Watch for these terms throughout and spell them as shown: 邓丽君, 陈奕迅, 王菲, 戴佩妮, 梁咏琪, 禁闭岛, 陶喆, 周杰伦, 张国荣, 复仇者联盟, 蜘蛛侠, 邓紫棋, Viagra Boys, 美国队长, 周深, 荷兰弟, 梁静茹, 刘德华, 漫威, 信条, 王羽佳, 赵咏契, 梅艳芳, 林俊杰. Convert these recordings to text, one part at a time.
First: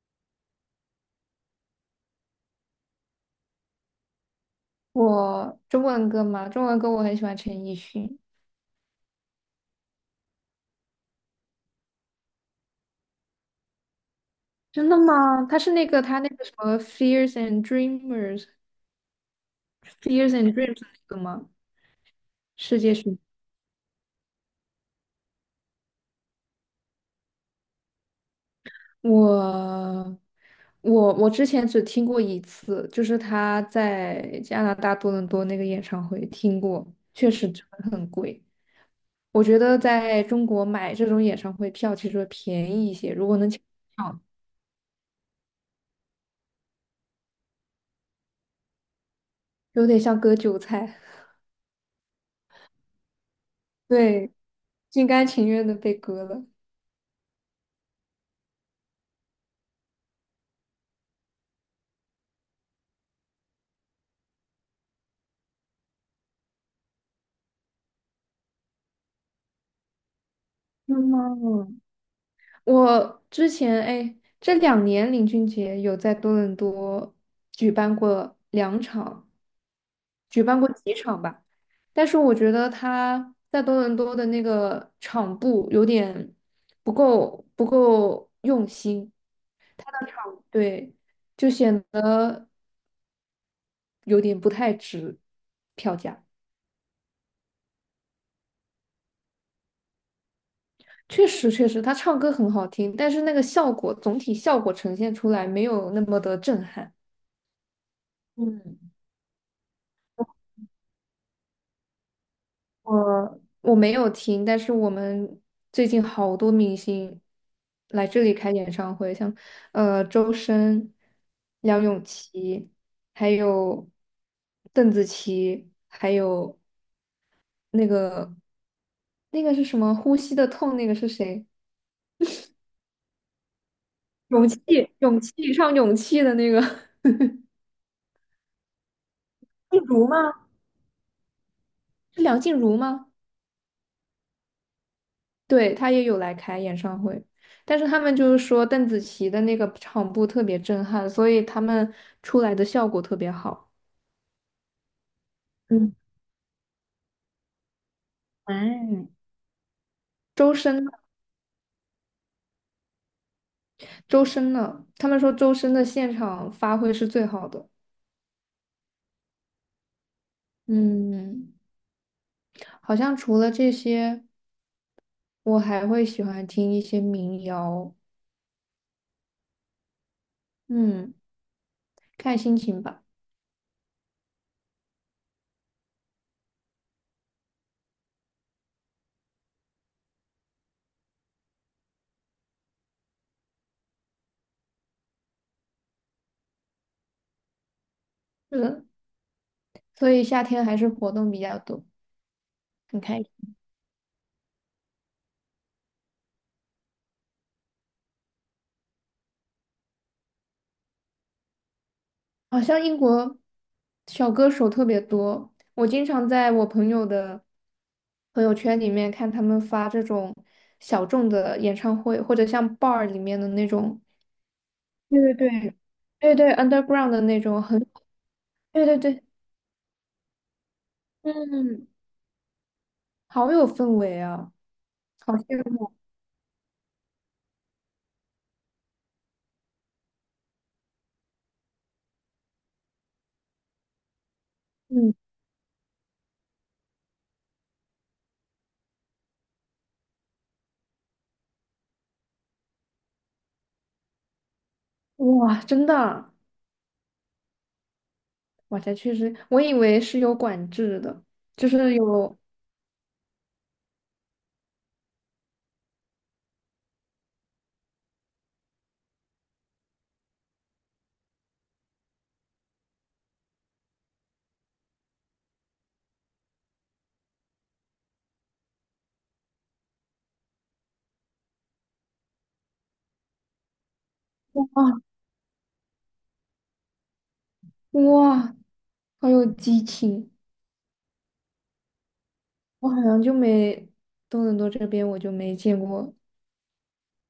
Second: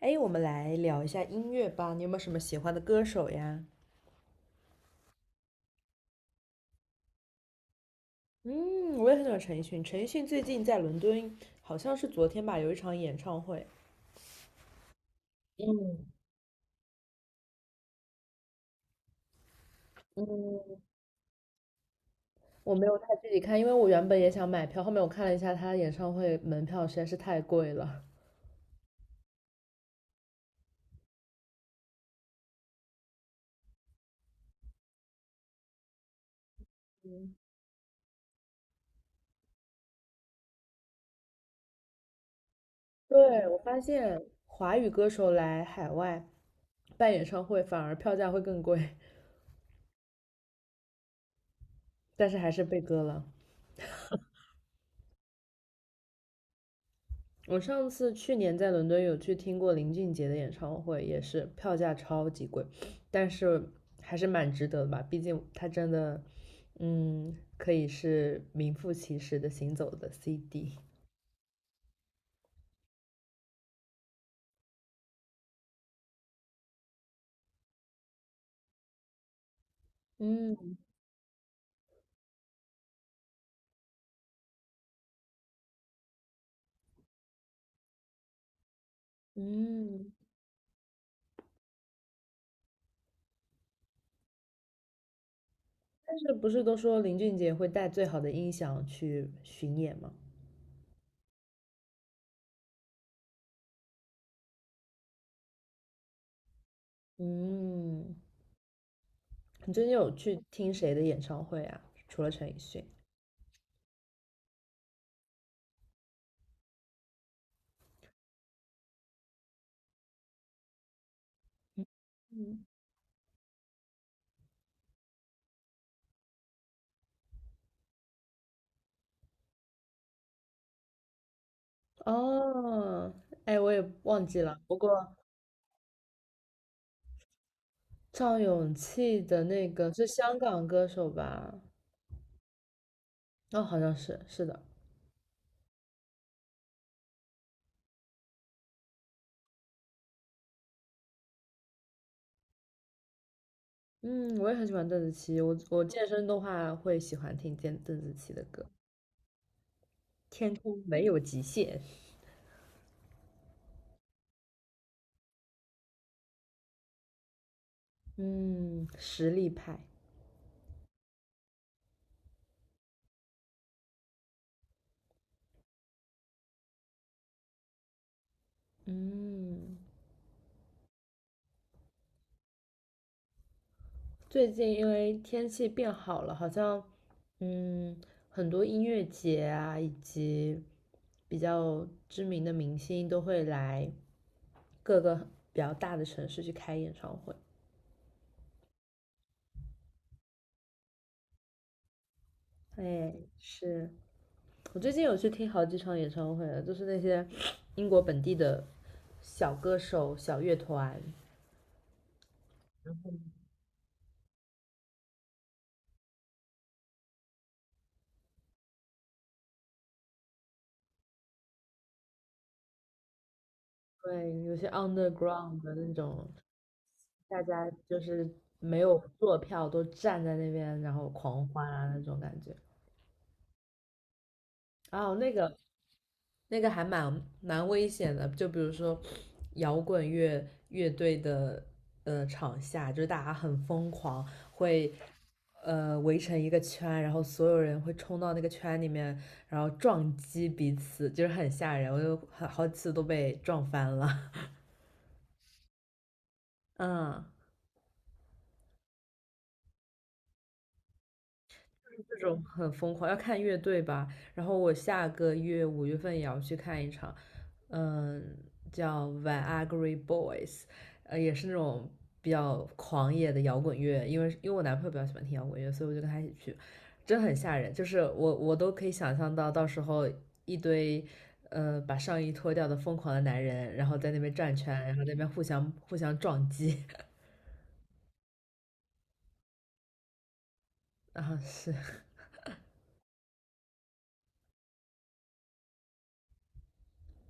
哎，我们来聊一下音乐吧。你有没有什么喜欢的歌手呀？我中文歌嘛，中文歌我很喜欢陈奕迅。嗯，我也很喜欢陈奕迅。陈奕迅最近在伦敦，好像是昨天吧，有一场演唱会。真的吗？他是那个嗯他那个什么《Fears and Dreamers》《Fears and Dreams》嗯，那个吗？我世没界有太巡具体看，因为我原本也想买票，后面我看了一下他演唱会门票实在是太贵了。我我之前只听过一次，就是他在加拿大多伦多那个演唱会听过，确实真的很贵。我觉得在中国买这种演唱会票其实会便宜一些，如果对，能我抢发到票，现华语歌手来海外办演唱会，反而票价会更贵，有点像割韭菜，但是还是被割了。对，心甘情愿的被割了。我上次去年在伦敦有去听过林俊杰的演唱会，也是票价超级贵，但是还是蛮值得的吧，毕竟他真的，可以是名副其实的行走的 CD。嗯，我之前哎，这两年林俊杰有在多伦多举办过两场，举办过嗯几场吧。但是我觉得他在多伦多的那个场布有点不够用心，嗯，对，就显得有点不太值票但价。是不是都说林俊杰会带最好的音响去巡演吗？确实，确实，他唱歌很好听，但是那个效果总体效果呈现出来没有那么的震撼。嗯，嗯。你最近有去听谁的演唱会啊？除了陈奕迅？我我没有听，但是我们最近好多明星来这里开演唱会，像周深、梁咏嗯，琪，还有邓紫棋，还有那个那个是什么《呼吸的痛》那个是谁？哦，哎，我也忘记勇了，气，不过。勇气，唱勇气的那个，赵咏契的那静个是茹吗？香港歌手吧？是梁静茹吗？哦，好像是，是的。对，他也有来开演唱会，但是他们就是说邓紫棋的那个场布特别震撼，所以他们出来的效果特别好。嗯，我也很喜欢邓紫棋，我嗯，健身的话会喜欢听邓紫棋的歌，哎，《天周空深呢，没有极限》。周深呢？他们说周深的现场发挥是最好的。嗯，实力派。嗯，好像除了这些，我还会喜欢听一些民谣。嗯，嗯，看心情吧。最近因为天气变好了，好像嗯很多音乐节啊，以及比较知名的明星都会来各个比较大的城市去开演唱会。嗯，所以夏天还是活动比较多，很哎，开是。我最近有去听好几场演唱会了，就是那些英国本地的小歌手、小乐团，好像英国小歌手特别多，我经常在我朋友的朋友圈里面看他们发这种小众的演唱会，或者像 bar 里面的那种，对，有些 对对 underground 的对，那种，对对，underground 的那大种，家很，就是没对有对对，坐票，都站在那边然后狂欢嗯，啊那种感觉。好有氛围啊，哦，那好个羡慕，那个还蛮危险的，就比如说摇滚乐乐队的场下，就是大家很疯狂，会嗯，围成一个圈，然后所有人会冲到那个圈里面，然后撞击彼此，就是很吓人，我就很好几次都被撞翻了。哇，真的啊。 嗯，哇，这确实，我以为是有管制的，就是这有，种很疯狂，要看乐队吧。然后我下个月五月份也要去看一场，嗯，叫 Viagra Boys，也是那种比较狂野的摇滚乐。因为我男朋友比较喜欢听摇滚乐，所以我就跟他一起去，真很吓人。就是我都可以想象到，到时候一堆。把上衣脱掉的疯狂的男人，然后在那边转圈，然哇，后在那边互相撞击，哇，好有激情。啊，是，我好像就没多伦多这边我就没见过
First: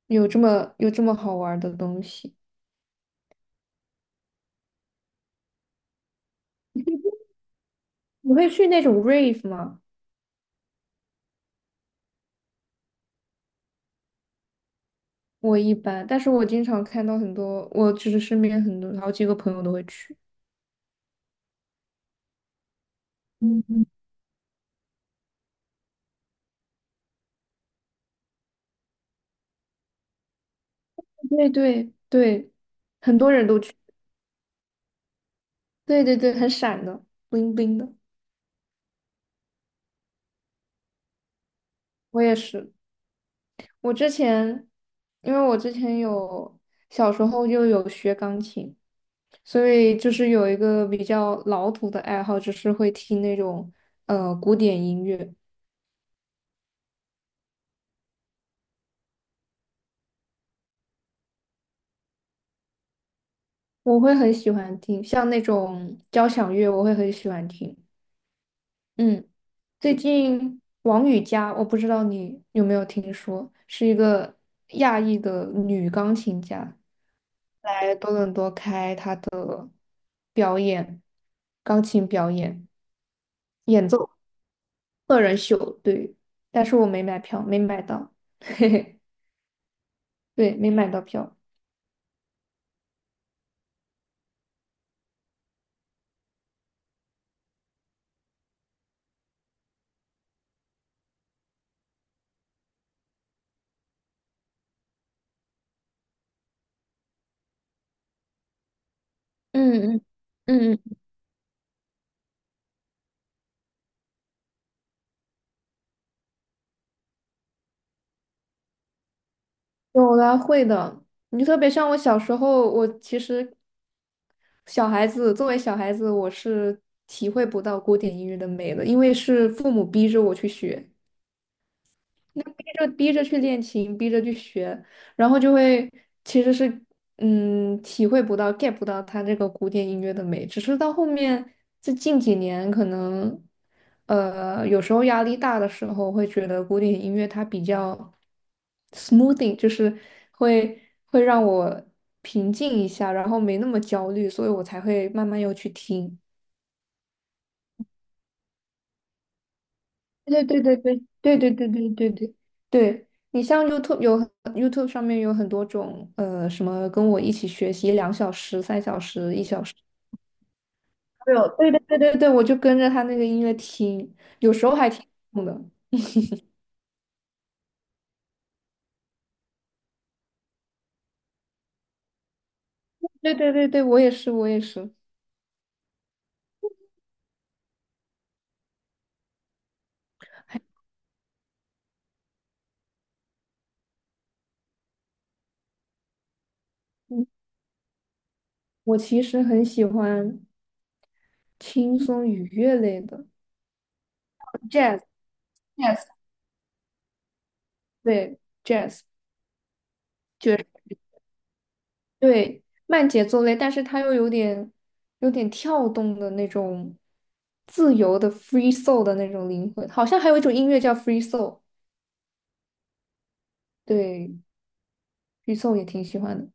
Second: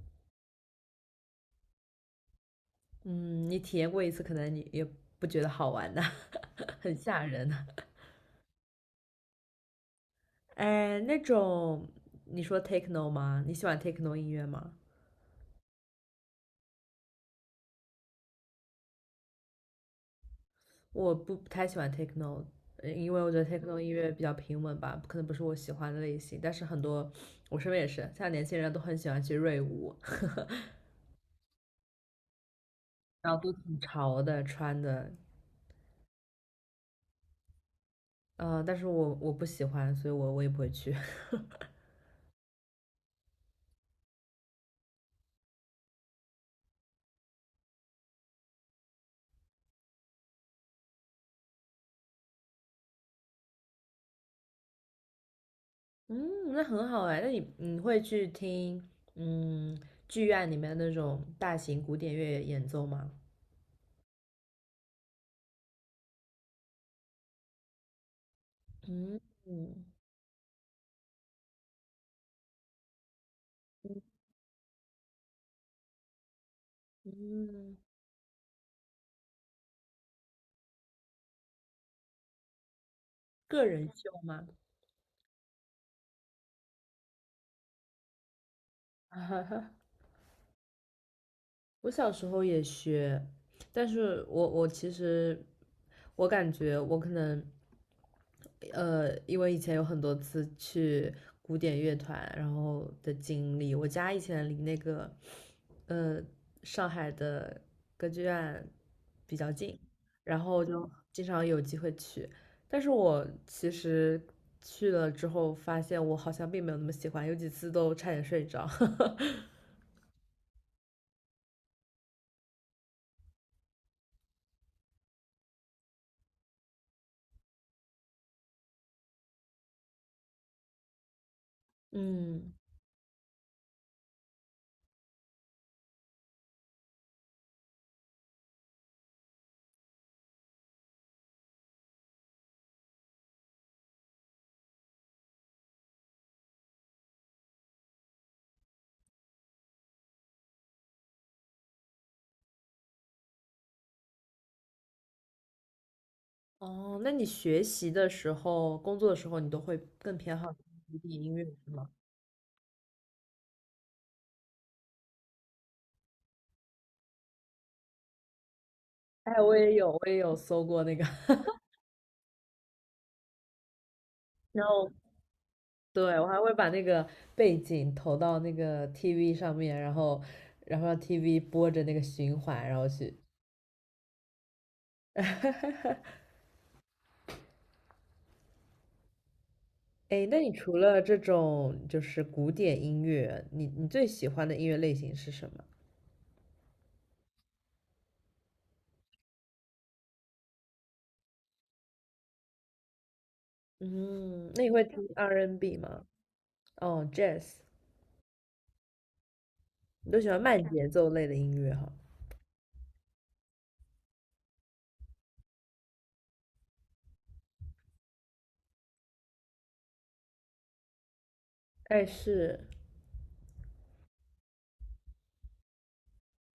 有这么好玩儿的东西。嗯，你体验过一次，可能你也不觉得好玩的。很吓人。你会去那种 rave 吗？哎，那种你说 techno 吗？你喜欢 techno 音乐吗？我一般，但是我经常看到很多，我就是身边很多好几个朋友都会去。我不太喜欢 techno，因为我觉得 techno 嗯，音乐比较平稳吧，可能不是我喜欢的类型。但是很多我身边也是，像年轻人都很喜欢去瑞舞，很对对对，很多人都去。潮的穿的，对对对，很闪的，bling bling 的。但是我不喜欢，所以我也不会去。我也是。我之前，因为我之前有小时候就有学钢琴，所以就是有一个比较老土的爱好，就是会听那种古典音乐，嗯，那很好哎，那你会去听嗯剧院里面那种大型古典乐演奏吗？我会很喜欢听，像那种交响乐，我会很喜欢听。嗯嗯，嗯最近王羽佳，我不知道你有没有听说，是一个亚裔的女钢琴家，嗯。来多伦多开表演钢琴表演个人演秀奏。吗？个人秀，对，但是我没买票，没买到，嘿嘿，对，没买到票。我小时候也学，但是我其实我感觉我可能因为以前有很多次去古典乐团，然后的经历，我家以前离那个呃上海的歌剧院比较近，嗯嗯然后嗯，就嗯，经常有机会去，但是我其实去了之后发现我好像并没有那么喜欢，有几次都差点睡着。有啦，会的。你特别像我小时候，我其实小孩子作为小孩子，我是体会不到古典音乐的美的，因为是父母逼着我去学。那嗯，逼着去练琴，逼着去学，然后就会其实是嗯体会不到 get 不到它这个古典音乐的美，只是到后面这近几年可能有时候压力大的时候会觉得古典音乐它比较 smoothing,就是会会让我平静一下，然后没那么焦虑，所以我才会慢慢又去听。哦，那你学习的时候、工作的时候，你都会更偏对好对独对对立音对乐对对是对吗？对对对，你像 YouTube 有 YouTube 上面有很多种什么跟我一起学习两小时、三小时、哎，一我小也时，有，我也有搜过那个，对哦 对对对对对，我就跟着他那个音乐听，有然时候后还挺痛的。对，我还会把那个背景投到那个 TV 上面，然后让 TV 播着那个循环，然后去。对对对对，我也是我也是，哎，那你除了这种就是古典音乐，你最喜欢的音乐类型是什么？嗯，我其实很喜欢轻松愉悦类的 嗯，那你会听 jazz。 R&B N 吗？jazz 哦，Jazz，对 jazz。你都喜欢慢节奏类的音乐哈。对，慢节奏类，但是它又有点跳动的那种自由的 free soul 的那种灵魂，好像还有一种音乐叫 free soul,哎，是对，free soul 也挺喜欢的。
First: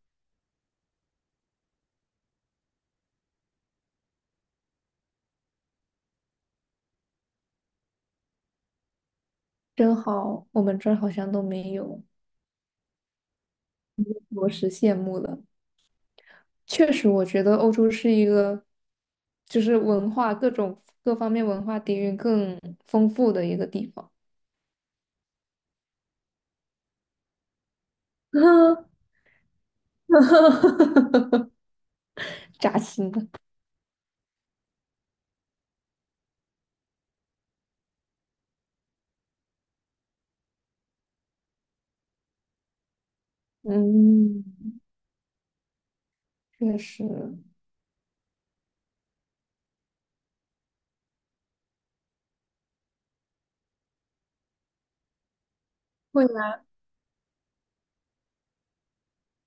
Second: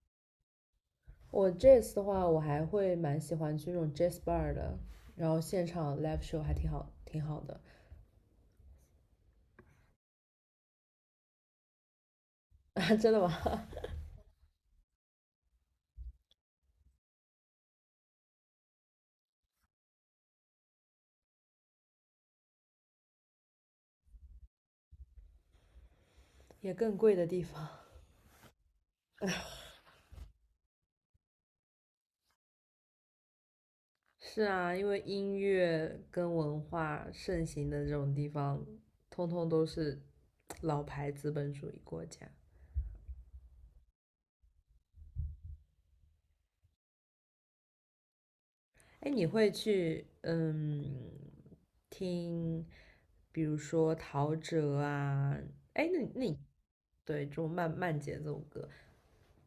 我这次的话，我还会蛮喜欢去那种 jazz bar 的，然后现场 live show 还挺好，挺好的。真好，我们这儿好像都没有，啊，真的吗？着实羡慕了。确实，我觉得欧洲是一个就是文化各方面文化底蕴更丰富的一个地方，也更贵的地方。扎心的。是啊，因为音乐跟文化盛行的这种地方，通通都是老牌资本主义国家。嗯，确实。哎，你会去听，比如说陶喆啊，哎，那你会。对这种慢节奏歌，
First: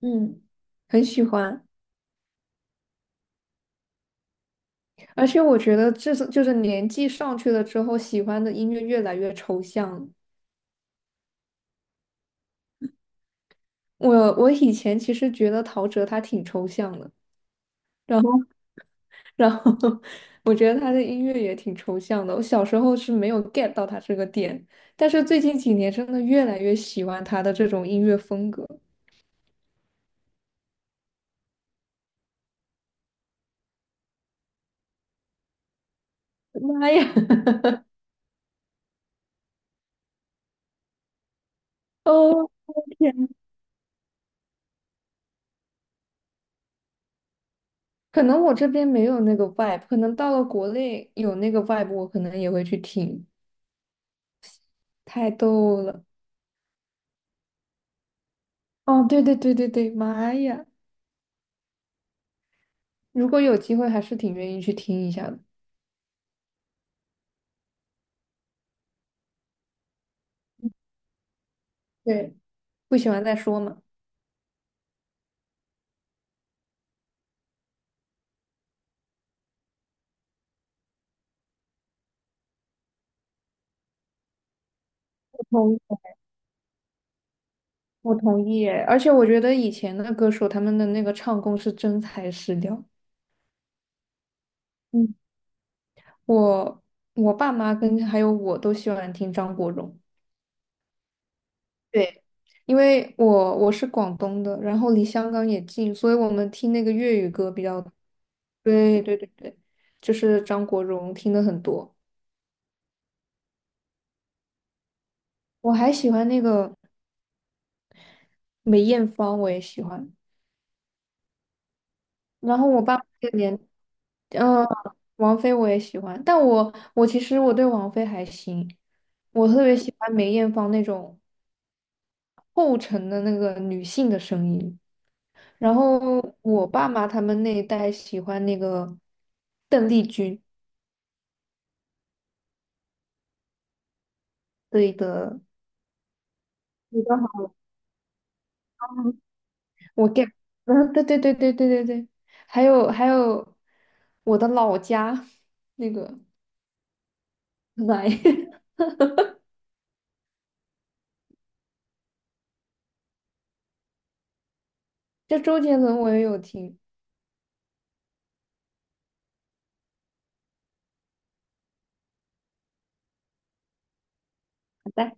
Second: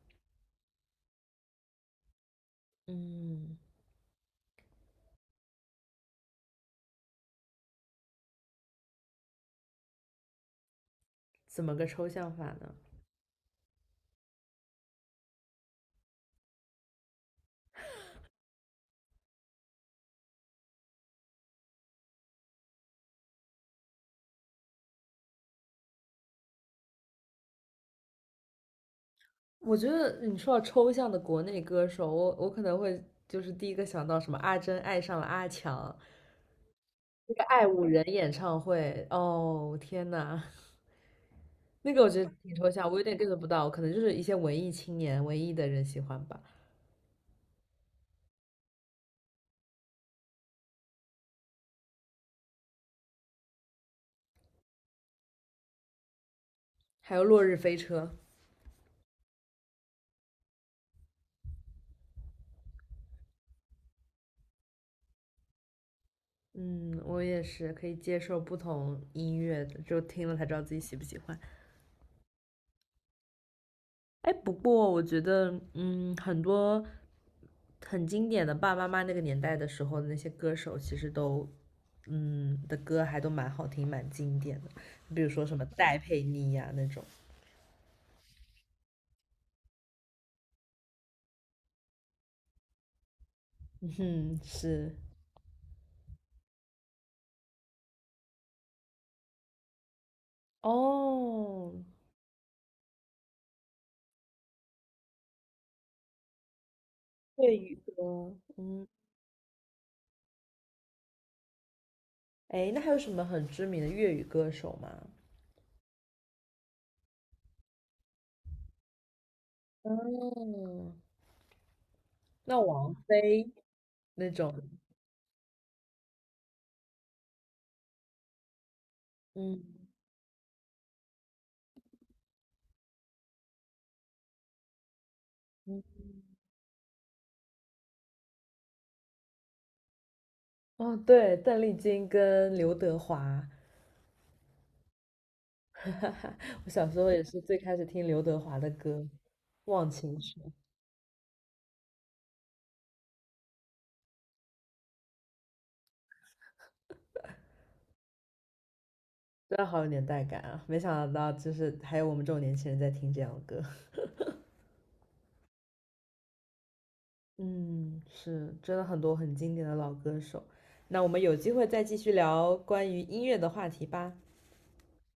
嗯，很喜欢，嗯，而且我觉得这是就是年纪上去了之后，喜欢的音乐越来越抽象了。怎么个抽象法呢？我我以前其实觉得陶喆他挺抽象的，然后然后 我觉得他的音乐也挺抽象的。我小时候是没有 get 到他这个点，但是最近几年真的越来越喜欢他的这种音乐风格。我觉得你说到抽象的国内歌手，我可能会就是第一个想到什么阿珍爱上了阿强，妈呀！那个 爱五人演唱会，哦天呐，那个我觉得哦，挺抽象，我有天点 呐， get 不到，可能就是一些文艺青年、文艺的人喜欢吧。可能我这边没有那个 vibe,可能到了国内有那个 vibe,我可能也会去听。太逗了。还有落日飞车，哦，对对对对对，妈呀！如果有机会，还是挺愿意去听一下的。嗯，我也是可以接受不同音乐的，就听了才知道自己喜不喜欢。对，不喜欢再说嘛。哎，不过我觉得，很多很经典的爸爸妈妈那个年代的时候的那些歌手，其实都，的歌还都蛮好听，蛮经典的。比如我说什么同意，戴佩妮呀、那种，我同意耶。而且我觉得以前的歌手他们的那个唱功是真材实料。嗯哼，是嗯，我我爸妈跟还有我都喜欢听张国荣，哦，对，因为我是广东的，然后离香港也近，所以我们听那个粤语歌粤比语较。歌，对对对对，就是张国荣听的很多。哎，那还有什么很知名的粤语歌手吗？我还喜欢那个梅艳芳，我也喜欢。嗯，然那后我王爸爸这个菲年，那种，嗯、王菲我也喜欢，但我其实对王菲还行，我嗯特别喜欢梅艳芳那种厚沉的那个女性的声音。然嗯，后我爸妈他们那一代喜欢那个邓丽君，哦，对，邓丽君跟刘德华，对的，我小时你候的也是好，最开始听刘德华的歌，《忘我 情 get,水》。嗯，对对对对对对对，还有我的老家那个奶，真的好有年代感啊！没想到就是还有我们这种年轻人在听这样的歌。就周杰伦我也有听。嗯，是，真的很多很经典的老歌手。那我们有机会再继续聊关于音乐的话题吧。好的